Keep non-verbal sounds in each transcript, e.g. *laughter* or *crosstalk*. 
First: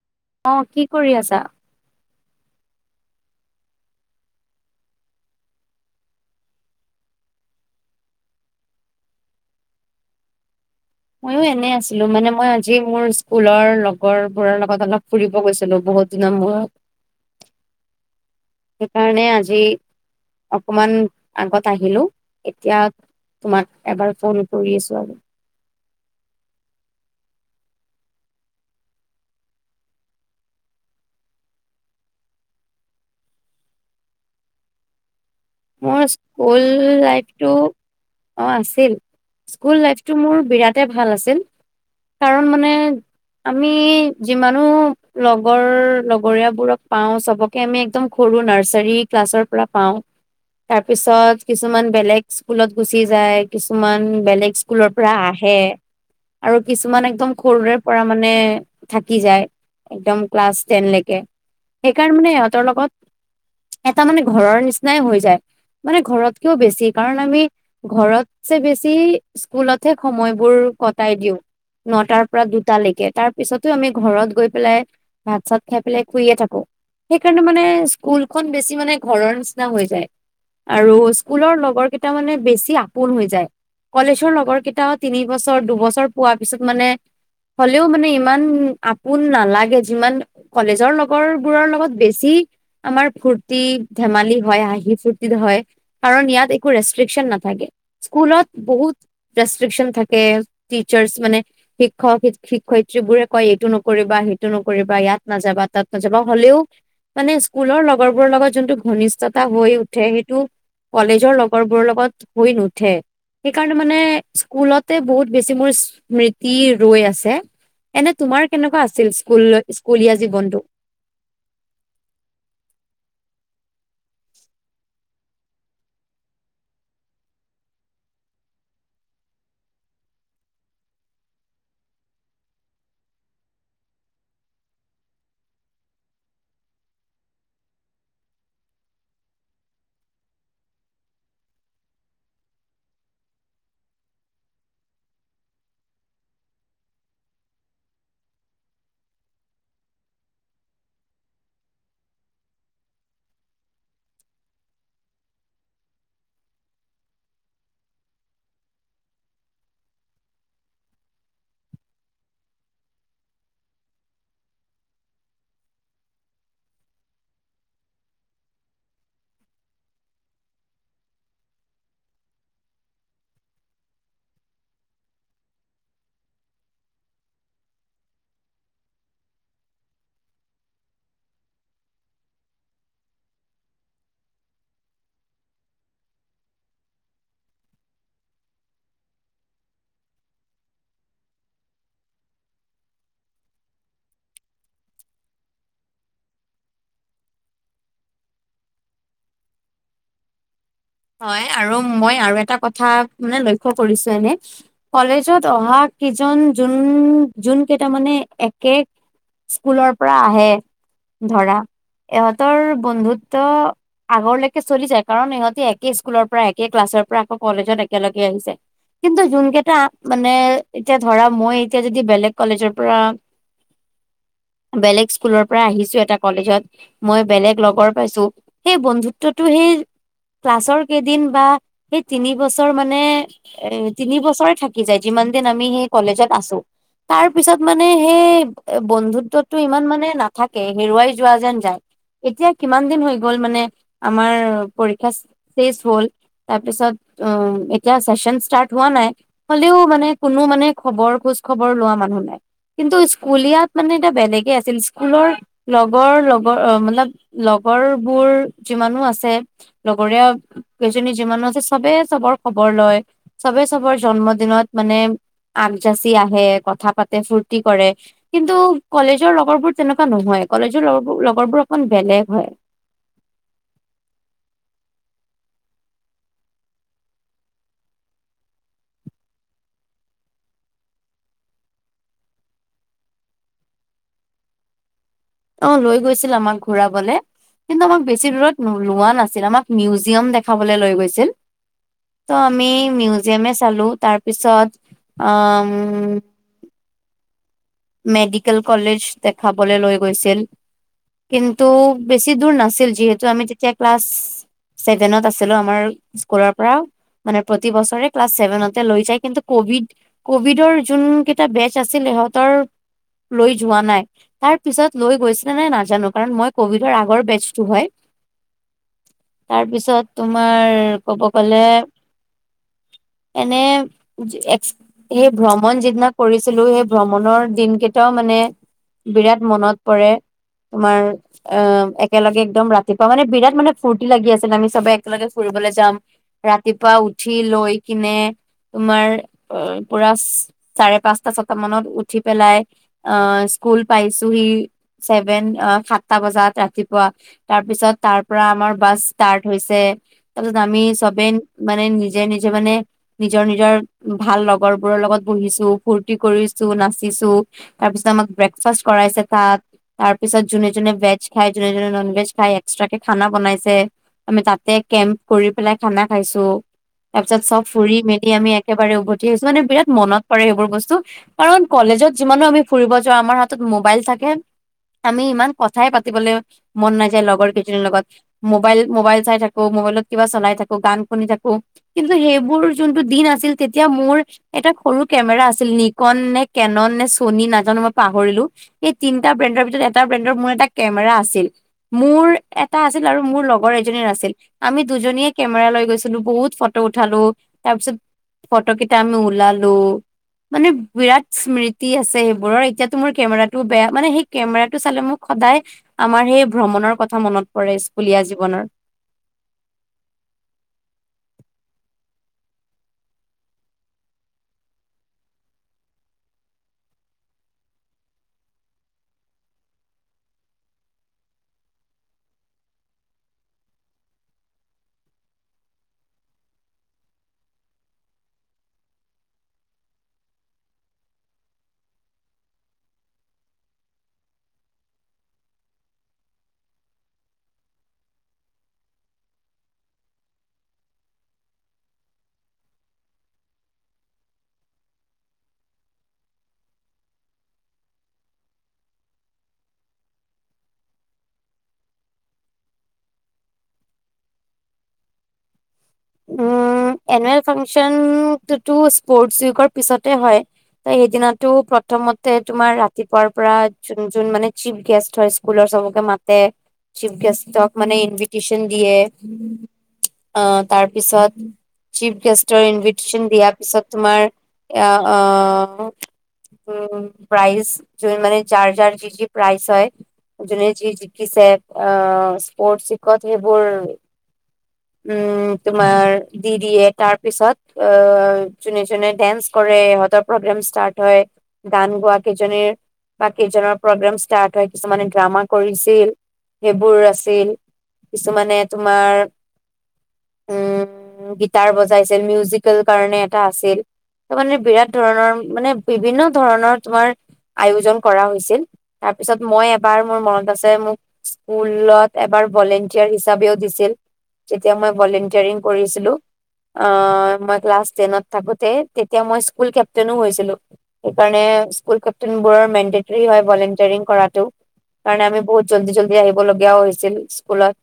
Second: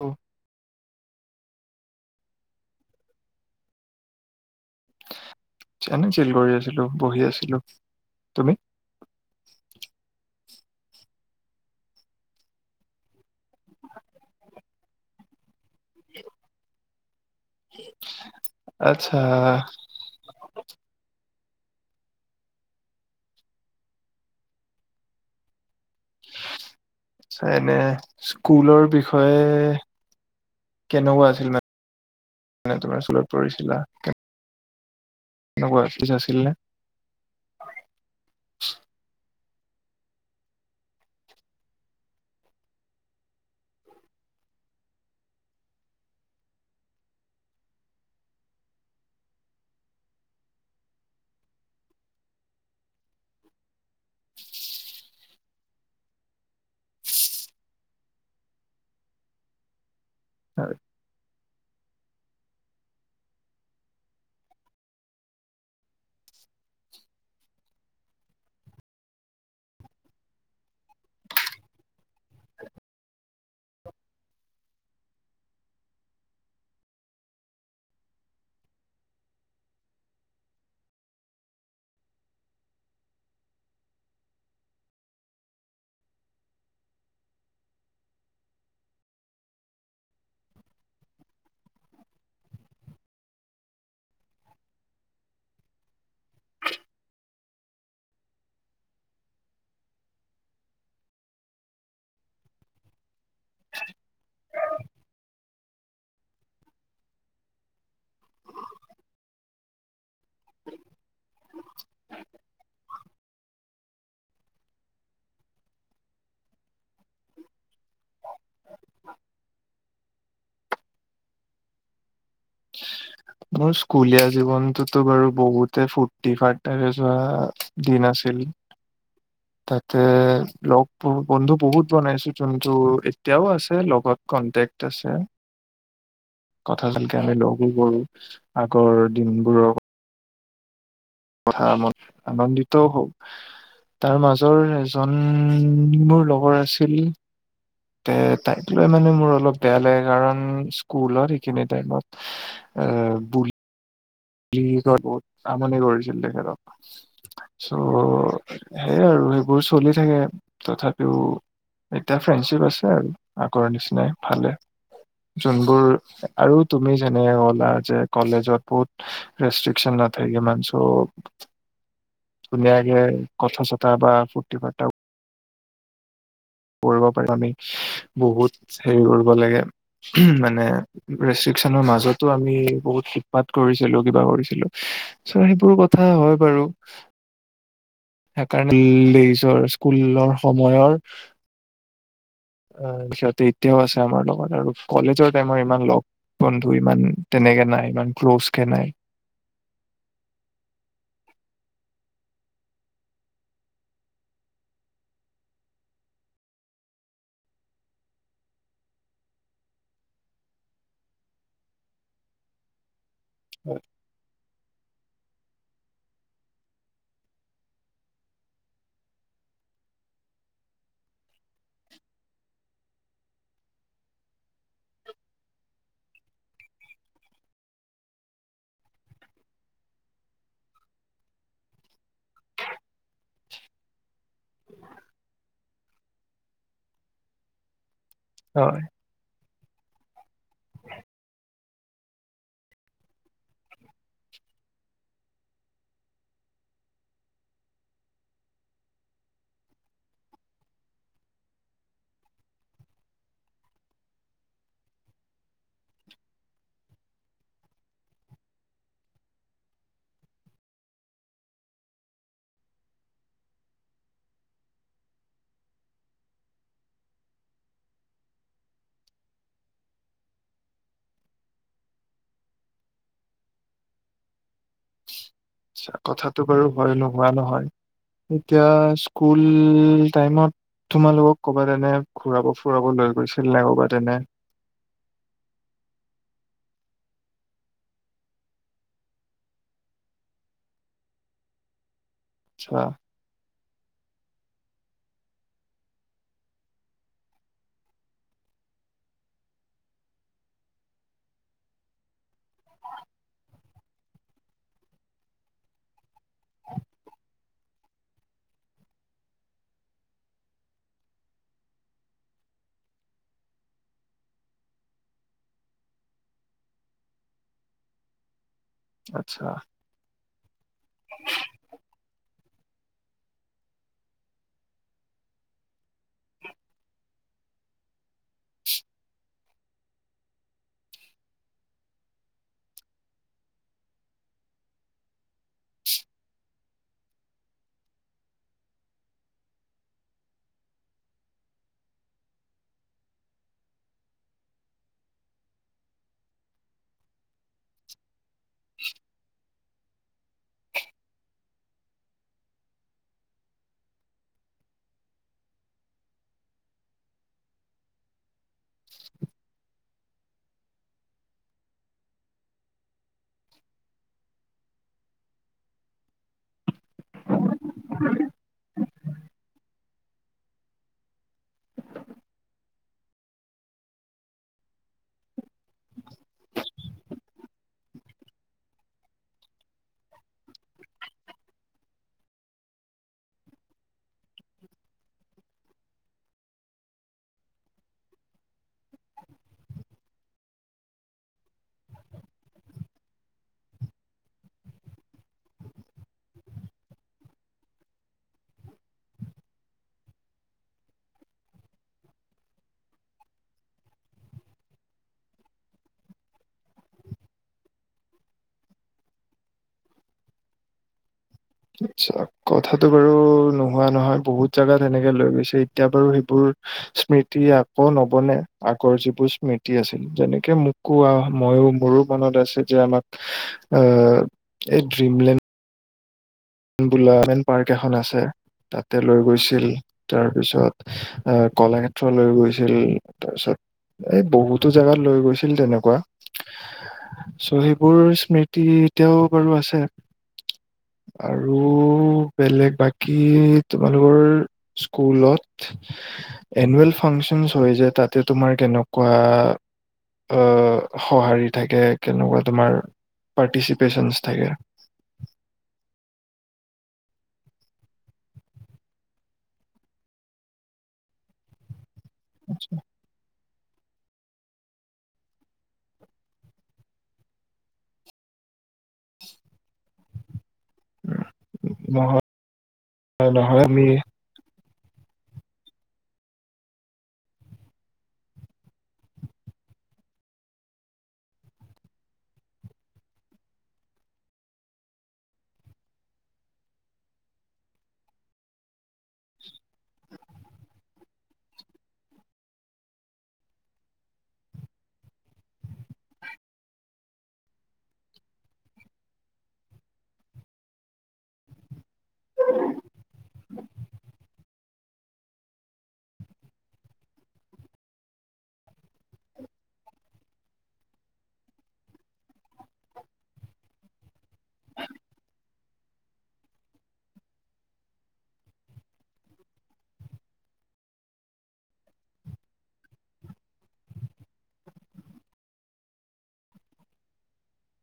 অ। অঁ', কি কৰি আছা? এনে চিল কৰি আছিলো বহি আছিলো তুমি? মইয়ো এনে আছিলো মানে মই আজি মোৰ স্কুলৰ লগৰবোৰৰ লগত অলপ ফুৰিব গৈছিলো বহুত দিনৰ মূৰত। আচ্ছা সেইকাৰণে আজি। অকমান আগত আহিলো এতিয়া তোমাক এবাৰ ফোন কৰি আছো আৰু এনে স্কুলৰ বিষয়ে। কেনেকুৱা আছিল মানে তোমাৰ স্কুলত পৰিছিলা মোৰ নে স্কুল লাইফটো। অঁ আছিল স্কুল লাইফটো মোৰ বিৰাটেই ভাল আছিল। কাৰণ মানে। আমি যিমানো লগৰ লগৰীয় বোৰক পাও চবক ত আমি একদম সৰু নাৰ্চাৰী ক্লাছৰ পৰা পাওঁ। তাৰপিছত কিছুমান বেলেগ স্কুলত গুচি যায় কিছুমান বেলেগ স্কুলৰ পৰা আহে। আৰু কিছুমান একদম সৰুৰে পৰা মানে থাকি যায় একদম ক্লাছ হয়। টেন লেকে সেইকাৰণ মানে সহঁতৰ লগত এটা মানে ঘৰৰ নিচিনাই যাই মানে ঘৰতকেও বেছি কাৰণ আমি ঘৰতছে বেছি স্কুলতহে সময়বোৰ কটাই দিওঁ। নটাৰ পৰা দুটালৈকে তাৰ পিছতো আমি ঘৰত গৈ পেলাই। ভাত চাত খাই পেলাই শুইয়ে থাকো। সেইকাৰণে মানে স্কুলখন বেছি মানে ঘৰৰ নিচিনা হৈ যায়। আৰু স্কুলৰ লগৰ কেইটা মানে বেছি আপোন হৈ যায়। কলেজৰ লগৰ কেইটাও তিন বছৰ দুবছৰ পোৱা পিছত মানে। হ'লেও মানে ইমান আপোন নালাগে যিমান। কলেজৰ লগৰ বোৰৰ লগত বেছি আমাৰ ফুৰ্তি ধেমালি হয় হাঁহি ফূুৰ্তি। হয় কাৰণ ইয়াত একো ৰেষ্ট্ৰিকচন নাথাকে স্কুলত বহুত ৰেষ্ট্ৰিকচন থাকে টিচাৰছ মানে। শিক্ষক শ শিক্ষয়িত্ৰী বোৰে কয় এইটো নকৰিবা সেইটো নকৰিবা ইয়াত নাযাবা তাত নাযাবা হ'লেও। মানে স্কুলৰ লগৰবোৰৰ লগত যোনটো ঘনিষ্ঠতা হৈ উঠে সেইটো। কলেজৰ লগৰবোৰৰ লগত হৈ নুঠে। সেইকাৰণে মানে স্কুলতে বহুত বেছি মোৰ স্মৃতি ৰৈ আছে। এনে তোমাৰ কেনেকুৱা আছিল স্কুললৈ স্কুলীয়া জীৱনটো। মোৰ স্কুলীয়া জীৱনতটোতো বাৰু বহুতে ফূৰ্তি ফাৰ্তা যোৱা দিন আছিল। *unintelligible* তাতে লগ বন্ধু বহুত বনাইছো যোনটো এতিয়াও আছে লগত। কনটেক্ট আছে। *unintelligible* কথা চলকে আমি লগবোৰ কৰোঁ আগৰ দিনবোৰৰ। কথা ম আনন্দিতও হওক। তাৰ মাজৰ এজন মোৰ লগৰ আছিল। তে তাইক লৈ মানে মোৰ অলপ বেয়া লাগে কাৰণ স্কুলত সেইখিনি টাইমত এ বু় কি বহুত আমনি কৰিছিল তেখেতক। চ' সেই আৰু সেইবোৰ চলি থাকে তথাপিও এতিয়া ফ্ৰেণ্ডশ্বিপ আছে আৰু আগৰ নিচিনাই ভালে। যোনবোৰ আৰু তুমি যেনেক কলা যে কলেজত বহুত। ৰেষ্ট্ৰিকশন নাথাই কিমান চপ ধুনীয়াকে কথা চথা বা ফূৰ্তি ফাৰ্তা কৰিব পাৰো আমি বহুত হেৰি কৰিব লাগে মানে ৰেষ্ট্ৰিকচনৰ মাজতো আমি বহুত শিপাত কৰিছিলো কিবা কৰিছিলো চ সেইবোৰ কথা হয় বাৰু সেইকাৰণে লেইচৰ স্কুলৰ সময়ৰ *inaudible* অ সিহঁতে এতিয়াও আছে আমাৰ লগত আৰু কলেজৰ টাইমৰ ইমান লগ বন্ধু ইমান তেনেকে নাই ইমান ক্ল'জ কে নাই হয় আৰু মই আৰু এটা কথা মানে লক্ষ্য কৰিছো এনে কলেজত অহা কিজন যোন যোন কেইটা মানে একে স্কুলৰ পৰা আহে ধৰা ইহঁতৰ বন্ধুত ত আগৰলৈকে চলি যায় কাৰণ ইহঁতি একে স্কুলৰ পৰা একে ক্লাছৰ পৰা আকৌ কলেজত একেলগে আহিছে কিন্তু যোন কেইটা মানে এতিয়া ধৰা মই এতিয়া যদি বেলেগ কলেজৰ পৰা বেলেগ স্কুলৰ পৰা আহিছো এটা কলেজত মই বেলেগ লগৰ পাইছো সেই বন্ধুত্বটো সেই ক্লাছৰ কেইদিন বা সেই তিনবছৰ মানে এ তিনি বছৰে থাকি যায় যিমান দিন আমি সেই কলেজত আছো তাৰ পিছত মানে সেই হয় বন্ধুত্বটো ইমান মানে নাথাকে হেৰুৱাই যোৱা যেন যায় এতিয়া কিমান দিন হৈ গ'ল মানে আমাৰ পৰীক্ষা চেচ হল তাৰপিছত অ এতিয়া চেচন ষ্টাৰ্ট হোৱা নাই হ'লেও মানে কোনো মানে খবৰ খোজ খবৰ লোৱা মানুহ নাই কিন্তু স্কুললিয়াত মানে এতিয়া বেলেগে আছিল স্কুলৰ লগৰ লগৰ অ মাতলাব লগৰবোৰ যিমানো আছে লগৰীয়া কেইজনী যিমানো আছে চবেই চবৰ খবৰ লয় চবে চবৰ জন্মদিনত মানে আগ যাচি আহে কথা পাতে ফূৰ্তি কৰে কিন্তু কলেজৰ লগৰবোৰ তেনেকুৱা নহয় কলেজৰ লগবোৰ লগৰবোৰ অকন বেলেগ হয় কথাটো বাৰু হয় নোহোৱা নহয় এতিয়া স্কুল টাইমত তোমালোকক ক'বাত এনে ঘুৰাব ফুৰাব লৈ গৈছিল নে ক'বাত এনে অ লৈ গৈছিল আমাক ঘূৰাবলে কিন্তু আমাক বেছি দূৰত লোৱা নাছিল আমাক মিউজিয়াম দেখাবলে লৈ গৈছিল ত' আমি আচ্ছা মিউজিয়ামে চালো তাৰপিছত অ উম মেডিকেল কলেজ দেখাবলৈ লৈ গৈছিল কিন্তু বেছি দূৰ নাছিল যিহেতু আমি তেতিয়া ক্লাছ ছেভেনত আছিলো আমাৰ স্কুলৰ পৰা মানে প্ৰতি বছৰে ক্লাছ ছেভেনতে লৈ যায় কিন্তু কভিড কভিডৰ যোন কেইটা বেচ আছিল ইহঁতৰ লৈ যোৱা নাই তাৰ পিছত লৈ গৈছিলে নাই নাজানো কাৰণ মই কভিডৰ আগৰ বেজটো হয় আচ্ছা তাৰপিছত তোমাৰ কব গ'লে এনে, এক্স সেই ভ্ৰমণ যিদিনা কৰিছিলো, সেই ভ্ৰমণৰ দিন কেইটাও মানে বিৰাট মনত পৰে তোমাৰ অঁ, একেলগে একদম ৰাতিপুৱা মানে বিৰাট মানে ফূুৰ্তি লাগি আছিল আমি সবে একেলগে ফুৰিবলৈ যাম। ৰাতিপুৱা উঠি লৈ কিনে- তোমাৰ অ, পুৰা চাৰে, পাঁচটা ছটা মানত উঠি- পেলাই অঁ, স্কুল পাইছোহি। ছেভেন অঁ, সাতটা বজাত ৰাতিপুৱা। তাৰপিছত তাৰ পৰা আমাৰ বাছ ষ্টাৰ্ট হৈছে। তাপিছত আমি চবে মানে নিজে, নিজে মানে- নিজৰ, নিজৰ ভাল লগৰ বোৰৰ লগত বহিছো, ফূুৰ্তি কৰিছো, নাচ- চিছো, তাৰপিছত আমাক ব্ৰেকফাষ্ট কৰাইছে তাত। তাৰ পিছত যোনে, যোনে ভেজ খাই, যোনে, যোনে নন ভেজ খাই, এক্সট্ৰাকে খানা বনাইছে। আমি তাতে কেম্প কৰি পেলাই খানা খাইছো। তাপিছত চব ফুৰি মেলি আমি একেবাৰে উভতি আহিছো মানে বিৰাট মনত পৰে সেইবোৰ বস্তু কাৰণ- কলেজত যিমানো আমি ফুৰিব যাওঁ, আমাৰ হাতত মোবাইল থাকে। আমি ইমান কথাই পাতিবলৈ মন নাযায় লগৰ কেই- জনী লগত মোবাইল মোবাইল চাই থাকো, মোবাইলত কিবা চলাই থাকো, গান শুনি থাকো। কিন্তু সেইবোৰ যোনটো দিন আছিল তেতিয়া মোৰ এটা সৰু কেমেৰা আছিল নিকন নেক- কেনন নে, চনী নাজানো মই পাহৰিলো। এই তিনিটা ব্ৰেণ্ডৰ ভিতৰত এটা ব্ৰেণ্ডৰ মূৰ এটা কেমেৰা আছিল। মোৰ এটা আছিল আৰু মোৰ লগৰ এজনীৰ আছিল। আমি দুজনীয়ে কেমেৰা লৈ গৈছিলো বহুত ফটো উঠালো তাৰপিছত- ফটো কেইটা আমি ওলালো মানে বিৰাট- স্মৃতি আছে সেইবোৰৰ এতিয়াতো মোৰ কেমেৰাটো বেয়া মানে সেই কেমেৰাটো চালে মোক সদায়- আমাৰ সেই ভ্ৰমণৰ কথা মনত পৰে স্কুলীয়া জীৱনৰ। আটছা কথাটো বাৰু নোহোৱা নহয়, বহুত জাগাত সেনেকে লৈ গৈছে এতিয়া টো সেইবোৰ- স্মৃতি আকৌ নবনে, আগৰ যিবোৰ স্মৃতি আছিল। যেনেকে মোক- কোৱা ময়ো, মোৰো মনত আছে যে আমাক আহ, এই ড্ৰিমলেণ্ড- বোলামেন পাৰ্ক এখন আছে তাতে লৈ গৈছিল। তাৰ পিছত আহ, কলাক্ষেত্ৰ লৈ গৈছিল তাৰপিছত, - এই বহুতো জেগাত লৈ গৈছিল তেনেকুৱা। চৌ সেইবোৰ স্মৃতি এতিয়াও বাৰু আছে। আৰু- ও বেলেগ বাকী তোমালোকৰ স্কুলত- এনুৱেল ফাংচনচ হয় যে তাতে তোমাৰ কেনকুৱা- আহ সঁহাৰি থাকে, কেনেকুৱা তোমাৰ পাৰ্টিচিপেচনছ থাকে। উম, এনুৱেল ফাংচনটোটো স্পৰ্টচ উইকৰ পিছতে হয়। ত, সেইদিনাটো প্ৰথমতে তোমাৰ ৰাত- তিপুৱাৰ পৰা যোন মানে চিফ গেষ্ট হয় স্কুলৰ চবকে মাতে। চিফ গেষ্টক মানে ইনভিটচন দিয়ে, অঁ'। পিছত চিফ নহয় গেষ্টৰ ইনভিটিশচন দিয়াৰ নহয় আমি পিছত তোমাৰ- এঁ, অঁ'। উম' প্ৰাইচ য মানে যাৰ, যাৰ যি, যি প্ৰাইচ হয়- যোনে যি জিকিছে অঁ স্পৰ্ট উইকত সেইবোৰ- উম' তোমাৰ দি দিয়ে তাৰ পিছত অ, যোনে, যোনে দেন্স কৰে ইহঁতৰ প্ৰগ্ৰেম ষ্টাৰ্ট- হয়, গান গোৱা কেইজনীৰ- বাকি কেইজনৰ গ্ৰেম ষ্টাৰ্ট হয়, কিছুমানে ড্ৰামা কৰিছিল। সেইবোৰ আছিল। কিছুমানে তোমাৰ,,, উমঁ গিটাৰ বজাইছিল মিউজিকেল কাৰণে এটা আছিল তাৰ মানে বিৰাট,,, ধৰণৰ মানে বিভিন্ন ধৰণৰ তোমাৰ আয়োজন কৰা হৈছিল। তাৰপিছত মই এবাৰ মোৰ মনত আছে মোক। স্কুলত এবাৰ ভলেণ্টিয়াৰ হিচাপেও দিছিল যেতিয়া মই,,, ভলেণ্টিয়াৰিং কৰিছিলোঁ। অঁ মই ক্লাছ টেনত থাকোঁতে তেতিয়া মই স্কুল কেপ্টেইনো হৈছিলোঁ। সেইকাৰণে স্কুল কেপ্টেইনবোৰৰ মেণ্টেইনটেৰী হয় ভলেণ্টাৰিং কৰাটো। কাৰণে আমি বহুত জল্ডি জল্ডি আহিব লগীয়া হৈছিল স্কুলত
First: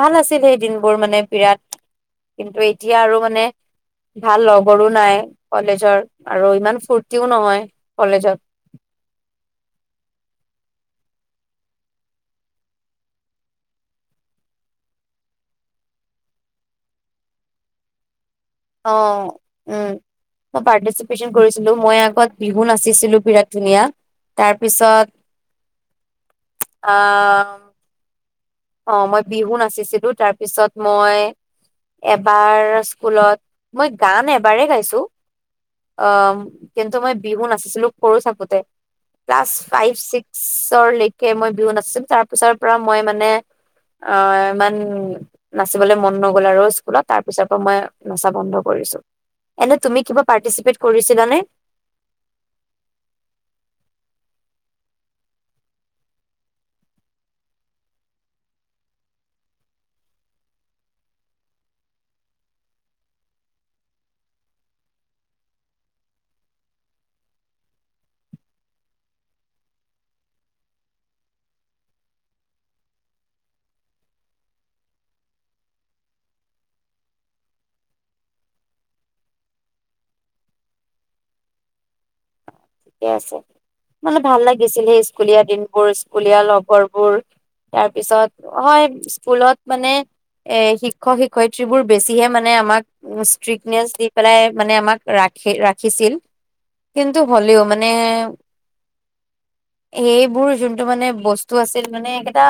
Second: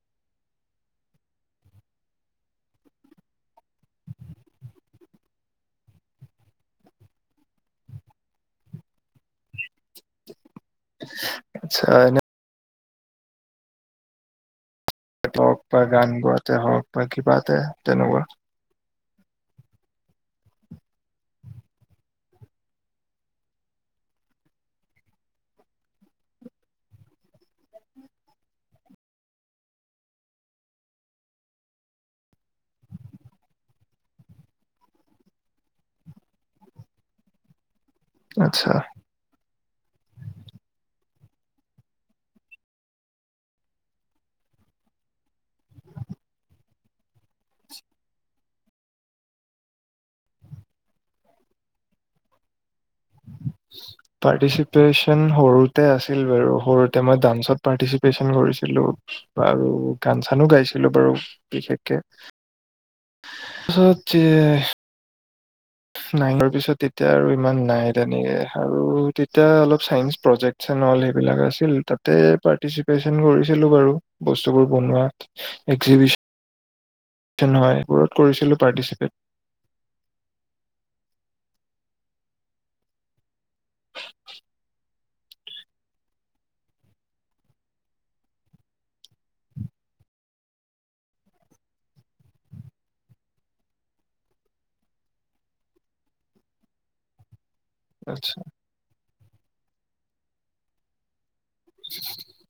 ভাল আছিল সেই দিনবোৰ মানে,,,, বিৰাট কিন্তু এতিয়া আৰু মানে,,, ভাল লগৰো নাই কলেজৰ আৰু ইমান ফূৰ্তিও নহয় কলেজত। চাইনা টোক বা গান গোৱাতে হওঁক বা কিবাতে হওঁক তেনেকুৱা। অঁ উমঁ। মই বাদদে পাৰ্টিচিপেশ্বন কৰিছিলোঁ মই আগত বিহু নাচিছিলোঁ বিৰাট ধুনীয়া। তাৰপিছত আ আ অঁ মই বিহু নাচিছিলোঁ তাৰপিছত মই-‌‍‌- এবাৰ স্কুলত মই গান এবাৰে গাইছোঁ। অঁ কিন্তু মই বিহু নাচিছিলোঁ সৰু থাকোঁতে। আচ্ছা ক্লাছ ফাইভ ছিক্সৰলৈকে মই বিহু নাচিছিলোঁ তাৰপিছৰ পৰা মই মানে অঁ ইমান নাচিবলৈ মন নগ'ল আৰু স্কুলত তাৰ পিছৰ পৰা মই নাচা বন্ধ কৰিছোঁ। এনে তুমি কিবা পাৰ্টিচিপেট কৰিছিলা নে? চূচচ পাৰ্টিচিপেশ্বন সৰুতে আছিল বাৰু সৰুতে মই ডান্সত পাৰ্টিচিপেশ্বন কৰিছিলোঁ। বাৰু গান চানো গাইছিলোঁ বাৰু বিশেষকে। হাউ তে *inaudible* নাইনৰ পিছত তেতিয়া আৰু ইমান নাই তেনেকে আৰু তেতিয়া অলপ চাইঞ্চ প্ৰজেক্ট ইচ্ছা নহ'ল সেইবিলাক আছিল তাতে পাৰ্টিচিপেশ্বন কৰিছিলোঁ বাৰু বস্তুবোৰ বনোৱাত। এক্সিভিশ তেনেকোৱা এইবোৰত কৰিছিলোঁ পাৰ্টিচিপেট। ঠিকে আছে মানে ভাল লাগিছিল সেই স্কুলীয়া দিনবোৰ স্কুলীয়া লগৰবোৰ। তাৰপিছত হয় স্কুলত মানে এ শিক্ষক শিক্ষয়িত্ৰীবোৰ বেছিহে মানে আমাক ষ্ট্ৰিকনেচ দি পেলাই মানে আমাক ৰাখি ৰাখিছিল কিন্তু হ'লেও মানে আচ্ছা, সেইবোৰ যোনটো মানে বস্তু যিটো আছিল মানে একেটা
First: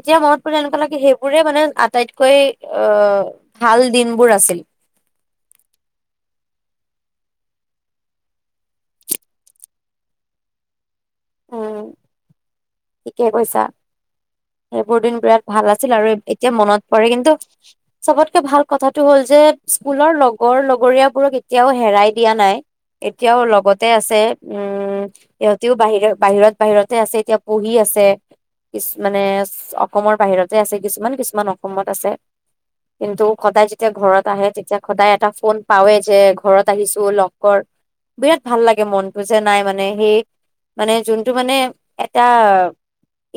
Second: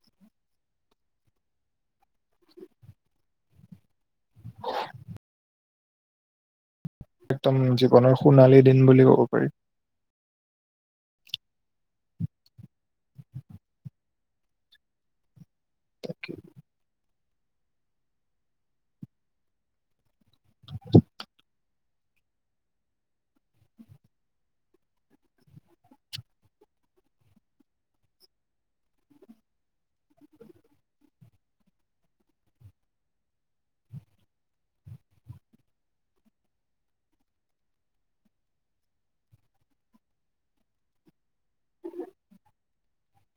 এতিয়া মনত পৰি এনেকুৱা লাগে সেইবোৰে মানে আটাইতকৈ অঁ ভাল দিনবোৰ আছিল। একদম জীৱনৰ সোণালী দিন বুলি ক'ব পাৰি। উমঁ ঠিকে কৈছা। সেইবোৰ দিন বিৰাট ভাল আছিল আৰু এতিয়া মনত পৰে কিন্তু চবতকে ভাল কথাটো হ'ল যে স্কুলৰ লগৰ লগৰীয়াবোৰক এতিয়াও হেৰাই দিয়া নাই এতিয়াও লগতে আছে উম সিহঁতেও বাহিৰত বাহিৰত বাহিৰতে আছে এতিয়া পঢ়ি আছে। কিছু মানে অসমৰ বাহিৰতে আছে কিছুমান কিছুমান অসমত আছে। কিন্তু সদায় যেতিয়া ঘৰত আহে তেতিয়া সদায় এটা ফোন পাৱওে যে ঘৰত আহিছোঁ লগ কৰ। বিৰাট ভাল লাগে মনটো যে নাই মানে সেই মানে যোনটো মানে এটা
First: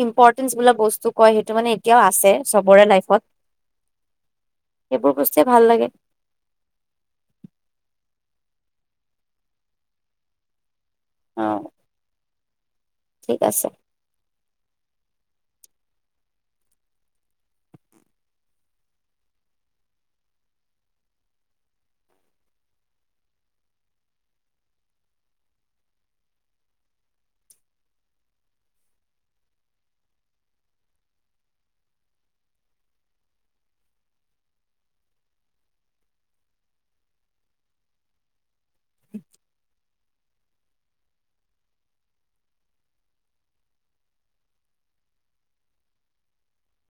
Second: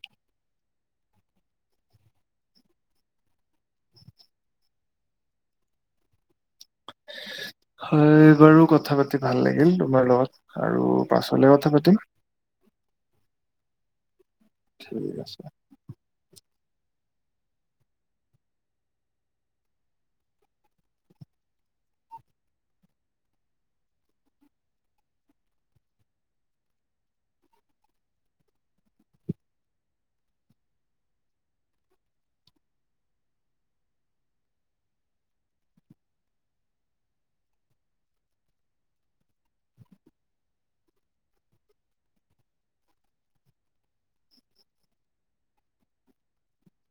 ইম্পট বস্তু কয় সেইটো মানে এতিয়াও আছে চবৰে লাইফত সেইবোৰ বস্তুৱে ভাল লাগে হয় বাৰু কথা পাতি ভাল লাগিল তোমাৰ লগত আৰু অ পাছলে কথা পাতিম ঠিক আছে ঠিক আছে